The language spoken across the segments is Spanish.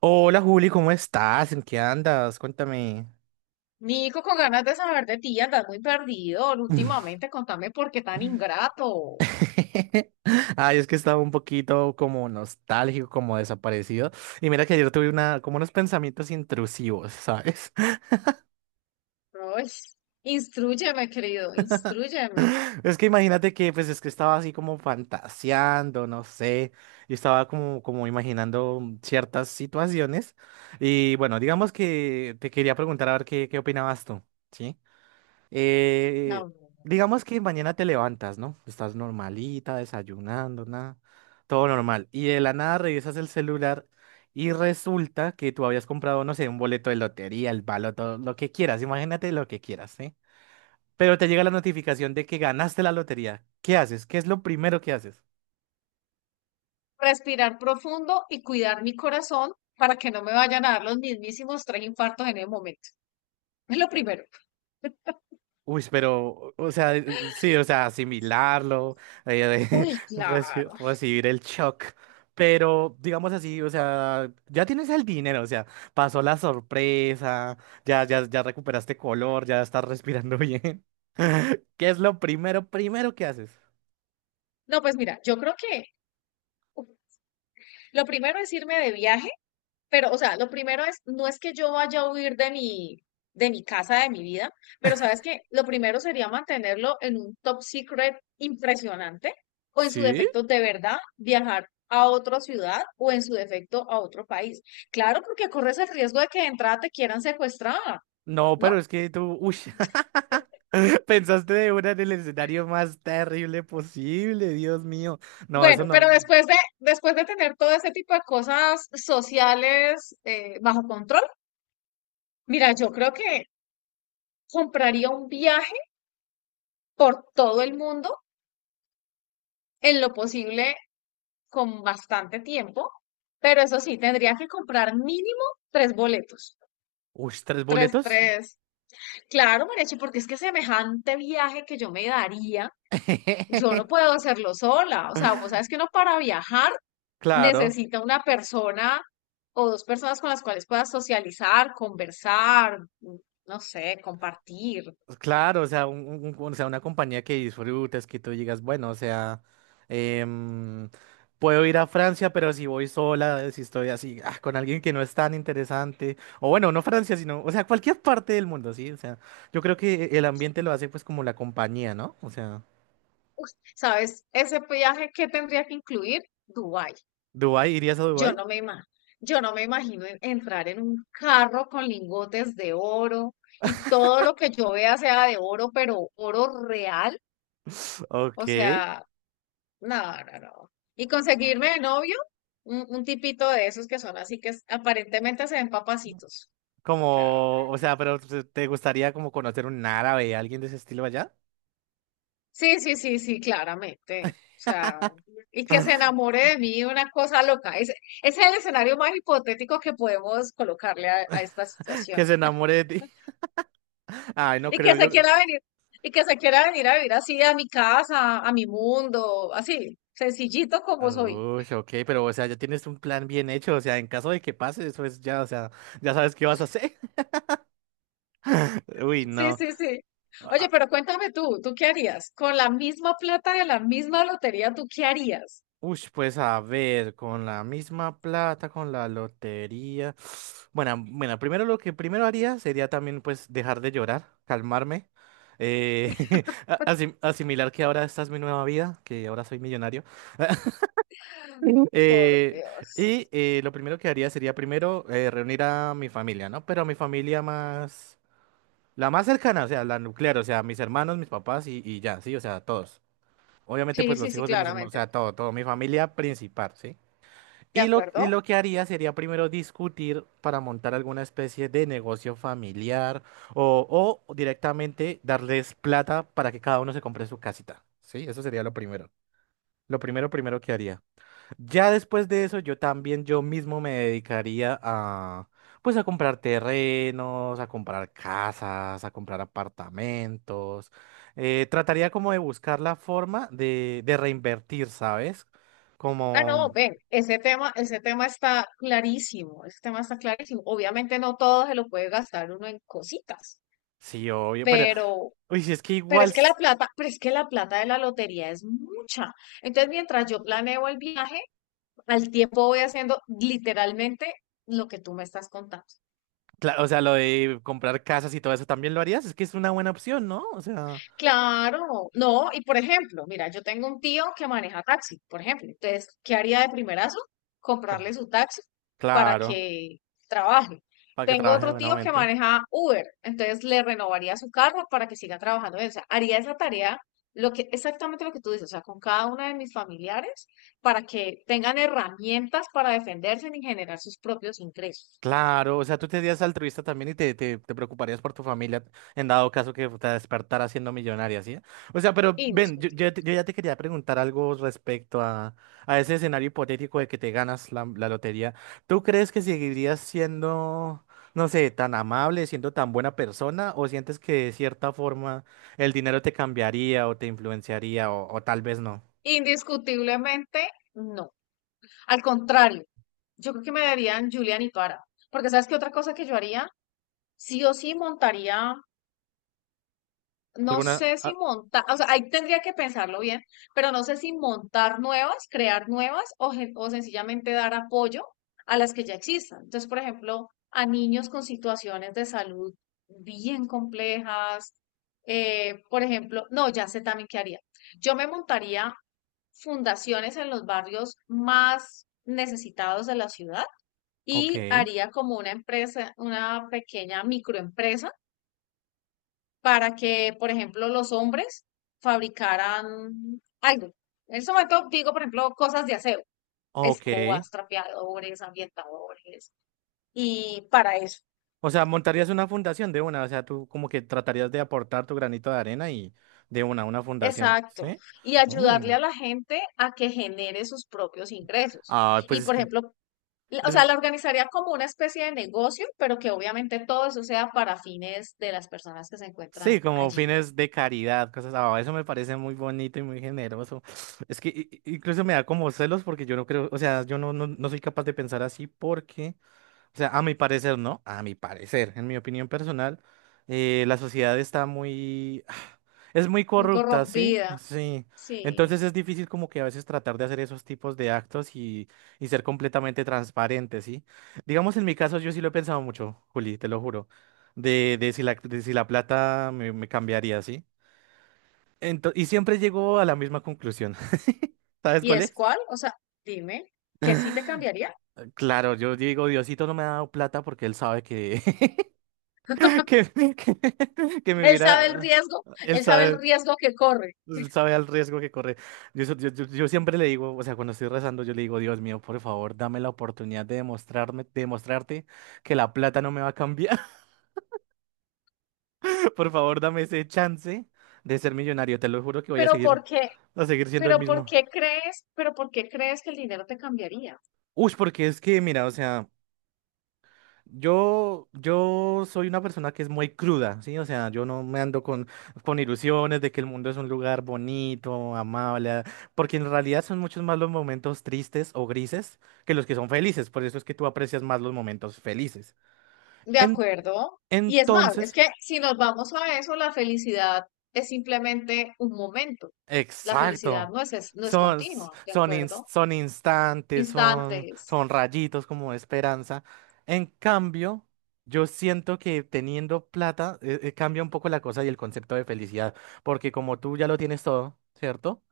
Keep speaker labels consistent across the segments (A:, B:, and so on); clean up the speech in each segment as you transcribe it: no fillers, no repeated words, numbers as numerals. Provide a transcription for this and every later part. A: Hola Juli, ¿cómo estás? ¿En qué andas? Cuéntame.
B: Nico, con ganas de saber de ti, andas muy perdido últimamente. Contame por qué tan ingrato.
A: Ay, es que estaba un poquito como nostálgico, como desaparecido. Y mira que ayer tuve una, como unos pensamientos intrusivos, ¿sabes?
B: Ay, instrúyeme, querido, instrúyeme.
A: Es que imagínate que, pues es que estaba así como fantaseando, no sé, y estaba como, como imaginando ciertas situaciones. Y bueno, digamos que te quería preguntar a ver qué, qué opinabas tú, ¿sí? Eh,
B: No, no, no.
A: digamos que mañana te levantas, ¿no? Estás normalita, desayunando, nada, todo normal. Y de la nada revisas el celular y resulta que tú habías comprado, no sé, un boleto de lotería, el baloto, lo que quieras, imagínate lo que quieras, ¿sí? Pero te llega la notificación de que ganaste la lotería. ¿Qué haces? ¿Qué es lo primero que haces?
B: Respirar profundo y cuidar mi corazón para que no me vayan a dar los mismísimos tres infartos en el momento. Es lo primero.
A: Uy, pero, o sea, sí, o sea, asimilarlo, de
B: Uy, claro.
A: recibir el shock. Pero, digamos así, o sea, ya tienes el dinero, o sea, pasó la sorpresa, ya, ya, ya recuperaste color, ya estás respirando bien. ¿Qué es lo primero, primero que haces?
B: No, pues mira, yo creo que uf, lo primero es irme de viaje. Pero, o sea, lo primero es, no es que yo vaya a huir de de mi casa, de mi vida, pero sabes que lo primero sería mantenerlo en un top secret impresionante o, en su
A: ¿Sí?
B: defecto, de verdad viajar a otra ciudad o, en su defecto, a otro país. Claro, porque corres el riesgo de que de entrada te quieran secuestrar,
A: No,
B: ¿no?
A: pero es que tú, uy, pensaste de una en el escenario más terrible posible, Dios mío. No, eso
B: Bueno, pero
A: no.
B: después de tener todo ese tipo de cosas sociales bajo control, mira, yo creo que compraría un viaje por todo el mundo, en lo posible con bastante tiempo, pero eso sí, tendría que comprar mínimo tres boletos.
A: Uy, ¿tres
B: Tres,
A: boletos?
B: tres. Claro, Marechi, porque es que semejante viaje que yo me daría, yo no puedo hacerlo sola. O sea, vos sabes que uno para viajar
A: Claro,
B: necesita una persona o dos personas con las cuales puedas socializar, conversar, no sé, compartir.
A: claro, o sea, o sea, una compañía que disfrutes, que tú digas, bueno, o sea, em, puedo ir a Francia, pero si voy sola, si estoy así, ah, con alguien que no es tan interesante, o bueno, no Francia, sino, o sea, cualquier parte del mundo, sí, o sea, yo creo que el ambiente lo hace pues como la compañía, ¿no? O sea,
B: Uf, ¿sabes? Ese viaje que tendría que incluir Dubái.
A: ¿Dubái? ¿Irías a
B: Yo
A: Dubái?
B: no me ima- yo no me imagino entrar en un carro con lingotes de oro y todo lo que yo vea sea de oro, pero oro real.
A: Ok,
B: O sea, no, no, no. Y conseguirme de novio un tipito de esos que son así, que aparentemente se ven papacitos. O sea,
A: como, o sea, pero pues, ¿te gustaría como conocer un árabe, alguien de ese estilo allá?
B: sí, sí, sí, sí, claramente. O sea, y que se enamore de mí, una cosa loca. Ese es el escenario más hipotético que podemos colocarle a esta situación.
A: Que se enamore de ti. Ay, no
B: Y que
A: creo
B: se
A: yo.
B: quiera venir, y que se quiera venir a vivir así a mi casa, a mi mundo, así, sencillito como soy.
A: Uy, ok, pero o sea, ya tienes un plan bien hecho, o sea, en caso de que pase, eso es ya, o sea, ya sabes qué vas a hacer. Uy,
B: Sí,
A: no.
B: sí, sí. Oye,
A: Ah,
B: pero cuéntame tú, ¿tú qué harías? Con la misma plata, de la misma lotería, ¿tú qué harías?
A: uy, pues a ver, con la misma plata, con la lotería. Bueno, bueno, primero lo que primero haría sería también pues dejar de llorar, calmarme, eh, asimilar que ahora esta es mi nueva vida, que ahora soy millonario. Ujú.
B: Por
A: Y
B: Dios.
A: lo primero que haría sería primero reunir a mi familia, ¿no? Pero a mi familia más... La más cercana, o sea, la nuclear, o sea, mis hermanos, mis papás y ya, sí, o sea, todos. Obviamente,
B: Sí,
A: pues
B: sí,
A: los
B: sí,
A: hijos de mis hermanos, o
B: claramente.
A: sea, todo, todo, mi familia principal, ¿sí?
B: ¿De
A: Y lo, y
B: acuerdo?
A: lo que haría sería primero discutir para montar alguna especie de negocio familiar o directamente darles plata para que cada uno se compre su casita, ¿sí? Eso sería lo primero. Lo primero, primero que haría. Ya después de eso, yo también yo mismo me dedicaría a, pues, a comprar terrenos, a comprar casas, a comprar apartamentos. Trataría como de buscar la forma de reinvertir, ¿sabes?
B: Ah, no,
A: Como,
B: ven, ese tema está clarísimo, ese tema está clarísimo. Obviamente no todo se lo puede gastar uno en cositas,
A: sí, obvio, pero,
B: pero
A: uy, si es que
B: Pero
A: igual,
B: es que la plata, pero es que la plata de la lotería es mucha. Entonces, mientras yo planeo el viaje, al tiempo voy haciendo literalmente lo que tú me estás contando.
A: o sea, lo de comprar casas y todo eso también lo harías, es que es una buena opción, ¿no? O sea,
B: Claro, no, y por ejemplo, mira, yo tengo un tío que maneja taxi, por ejemplo, entonces, ¿qué haría de primerazo? Comprarle
A: co-
B: su taxi para
A: claro,
B: que trabaje.
A: para que
B: Tengo
A: trabaje
B: otro tío que
A: buenamente.
B: maneja Uber, entonces le renovaría su carro para que siga trabajando en él. O sea, haría esa tarea, exactamente lo que tú dices, o sea, con cada una de mis familiares, para que tengan herramientas para defenderse y generar sus propios ingresos.
A: Claro, o sea, tú te serías altruista también y te preocuparías por tu familia en dado caso que te despertara siendo millonaria, ¿sí? O sea, pero ven, yo, yo
B: Indiscutible.
A: te- yo ya te quería preguntar algo respecto a ese escenario hipotético de que te ganas la lotería. ¿Tú crees que seguirías siendo, no sé, tan amable, siendo tan buena persona, o sientes que de cierta forma el dinero te cambiaría o te influenciaría o tal vez no?
B: Indiscutiblemente, no. Al contrario, yo creo que me darían Julian y Tuara. Porque sabes qué otra cosa que yo haría, sí o sí montaría, no
A: ¿Alguna?
B: sé si
A: Ah,
B: montar, o sea, ahí tendría que pensarlo bien, pero no sé si montar nuevas, crear nuevas, o, o sencillamente dar apoyo a las que ya existan. Entonces, por ejemplo, a niños con situaciones de salud bien complejas, por ejemplo, no, ya sé también qué haría. Yo me montaría fundaciones en los barrios más necesitados de la ciudad
A: ok,
B: y haría como una empresa, una pequeña microempresa, para que, por ejemplo, los hombres fabricaran algo. En ese momento digo, por ejemplo, cosas de aseo,
A: ok.
B: escobas, trapeadores, ambientadores, y para eso.
A: O sea, montarías una fundación de una, o sea, tú como que tratarías de aportar tu granito de arena y de una fundación,
B: Exacto.
A: ¿sí?
B: Y
A: Mm.
B: ayudarle a la gente a que genere sus propios ingresos.
A: Ah, pues
B: Y,
A: es
B: por
A: que,
B: ejemplo, o
A: es-
B: sea, la organizaría como una especie de negocio, pero que obviamente todo eso sea para fines de las personas que se encuentran
A: sí, como
B: allí.
A: fines de caridad, cosas, ah, eso me parece muy bonito y muy generoso. Es que incluso me da como celos porque yo no creo, o sea, yo no, no, no soy capaz de pensar así porque o sea, a mi parecer, ¿no? A mi parecer, en mi opinión personal, la sociedad está muy... Es muy
B: Muy
A: corrupta, ¿sí?
B: corrompida.
A: Sí. Entonces
B: Sí.
A: es difícil como que a veces tratar de hacer esos tipos de actos y ser completamente transparente, ¿sí? Digamos, en mi caso yo sí lo he pensado mucho, Juli, te lo juro, de, de si la plata me cambiaría, ¿sí? Y siempre llego a la misma conclusión. ¿Sabes
B: ¿Y
A: cuál
B: es
A: es?
B: cuál? O sea, dime, que sí te cambiaría.
A: Claro, yo digo, Diosito no me ha dado plata porque él sabe que que, que me
B: Él sabe el
A: viera,
B: riesgo,
A: él
B: él sabe el
A: sabe,
B: riesgo que corre.
A: él sabe al riesgo que corre. Yo, so- yo siempre le digo, o sea, cuando estoy rezando, yo le digo, Dios mío, por favor, dame la oportunidad de demostrarme, demostrarte que la plata no me va a cambiar. Por favor, dame ese chance de ser millonario. Te lo juro que voy
B: Pero ¿por qué?
A: a seguir siendo el
B: Pero ¿por
A: mismo.
B: qué crees? Pero ¿por qué crees que el dinero te cambiaría?
A: Uy, porque es que, mira, o sea. Yo soy una persona que es muy cruda, ¿sí? O sea, yo no me ando con ilusiones de que el mundo es un lugar bonito, amable, porque en realidad son muchos más los momentos tristes o grises que los que son felices, por eso es que tú aprecias más los momentos felices.
B: De
A: En-
B: acuerdo. Y es más, es
A: entonces,
B: que si nos vamos a eso, la felicidad es simplemente un momento. La felicidad
A: exacto.
B: no es, no es
A: Son,
B: continua, ¿de
A: son,
B: acuerdo?
A: son instantes, son,
B: Instantes.
A: son rayitos como de esperanza. En cambio, yo siento que teniendo plata cambia un poco la cosa y el concepto de felicidad, porque como tú ya lo tienes todo, ¿cierto?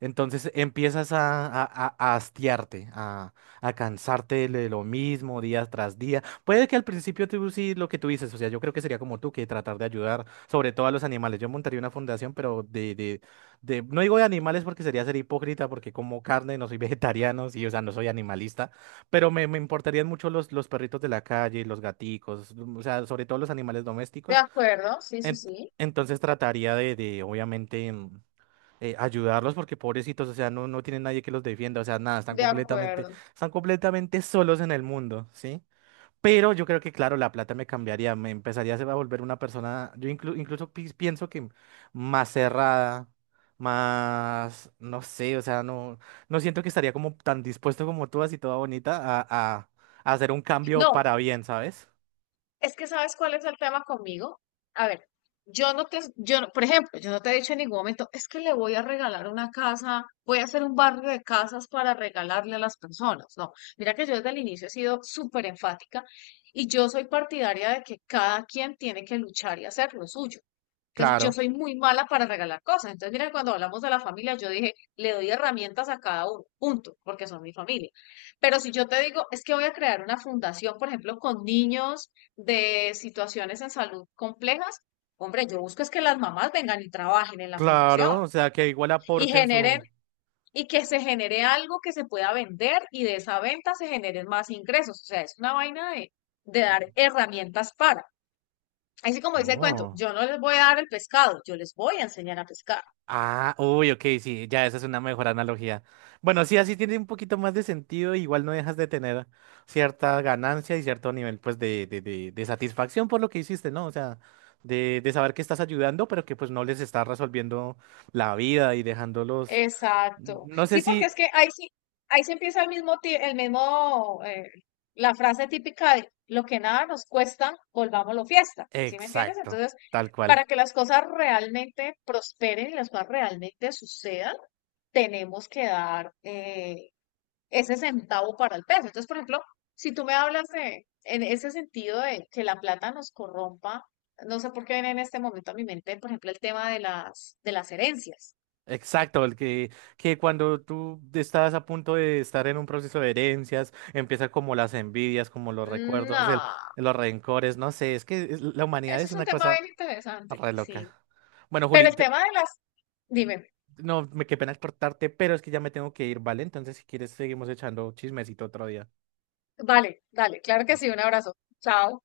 A: Entonces empiezas a hastiarte, a cansarte de lo mismo día tras día. Puede que al principio tú sí lo que tú dices, o sea, yo creo que sería como tú, que tratar de ayudar sobre todo a los animales. Yo montaría una fundación, pero no digo de animales porque sería ser hipócrita, porque como carne, no soy vegetariano, sí, o sea, no soy animalista, pero me importarían mucho los perritos de la calle, los gaticos, o sea, sobre todo los animales
B: De
A: domésticos.
B: acuerdo, sí, sí,
A: En-
B: sí.
A: entonces trataría de obviamente. Ayudarlos porque pobrecitos, o sea, no, no tienen nadie que los defienda, o sea, nada,
B: De acuerdo.
A: están completamente solos en el mundo, ¿sí? Pero yo creo que, claro, la plata me cambiaría, me empezaría a volver una persona, yo incluso pienso que más cerrada, más, no sé, o sea, no, no siento que estaría como tan dispuesto como tú, así toda bonita, a a hacer un cambio
B: No,
A: para bien, ¿sabes?
B: es que sabes cuál es el tema conmigo. A ver, yo no- por ejemplo, yo no te he dicho en ningún momento, es que le voy a regalar una casa, voy a hacer un barrio de casas para regalarle a las personas. No, mira que yo desde el inicio he sido súper enfática y yo soy partidaria de que cada quien tiene que luchar y hacer lo suyo. Entonces, yo
A: Claro,
B: soy muy mala para regalar cosas. Entonces, mira, cuando hablamos de la familia, yo dije, le doy herramientas a cada uno, punto, porque son mi familia. Pero si yo te digo, es que voy a crear una fundación, por ejemplo, con niños de situaciones en salud complejas, hombre, yo busco es que las mamás vengan y trabajen en la fundación
A: claro, o sea, que igual
B: y
A: aporten
B: generen,
A: su...
B: y que se genere algo que se pueda vender y de esa venta se generen más ingresos. O sea, es una vaina de dar herramientas para. Así como dice el cuento,
A: Oh.
B: yo no les voy a dar el pescado, yo les voy a enseñar a pescar.
A: Ah, uy, ok, sí, ya esa es una mejor analogía. Bueno, sí, así tiene un poquito más de sentido, igual no dejas de tener cierta ganancia y cierto nivel, pues, de satisfacción por lo que hiciste, ¿no? O sea, de saber que estás ayudando, pero que pues no les estás resolviendo la vida y dejándolos,
B: Exacto.
A: no sé
B: Sí, porque
A: si,
B: es que ahí sí, ahí se empieza el mismo, la frase típica de lo que nada nos cuesta, volvámoslo fiesta. ¿Sí me entiendes?
A: exacto,
B: Entonces,
A: tal cual.
B: para que las cosas realmente prosperen y las cosas realmente sucedan, tenemos que dar ese centavo para el peso. Entonces, por ejemplo, si tú me hablas de, en ese sentido de que la plata nos corrompa, no sé por qué viene en este momento a mi mente, por ejemplo, el tema de las herencias.
A: Exacto, el que cuando tú estás a punto de estar en un proceso de herencias, empiezan como las envidias, como los recuerdos, el,
B: No.
A: los rencores, no sé, es que la humanidad
B: Eso
A: es
B: es un
A: una
B: tema
A: cosa
B: bien interesante,
A: re
B: sí.
A: loca. Bueno,
B: Pero
A: Juli,
B: el tema de las, dime,
A: no, me qué pena cortarte, pero es que ya me tengo que ir, ¿vale? Entonces, si quieres, seguimos echando chismecito otro día.
B: vale, dale, claro que sí,
A: Listo.
B: un abrazo. Chao.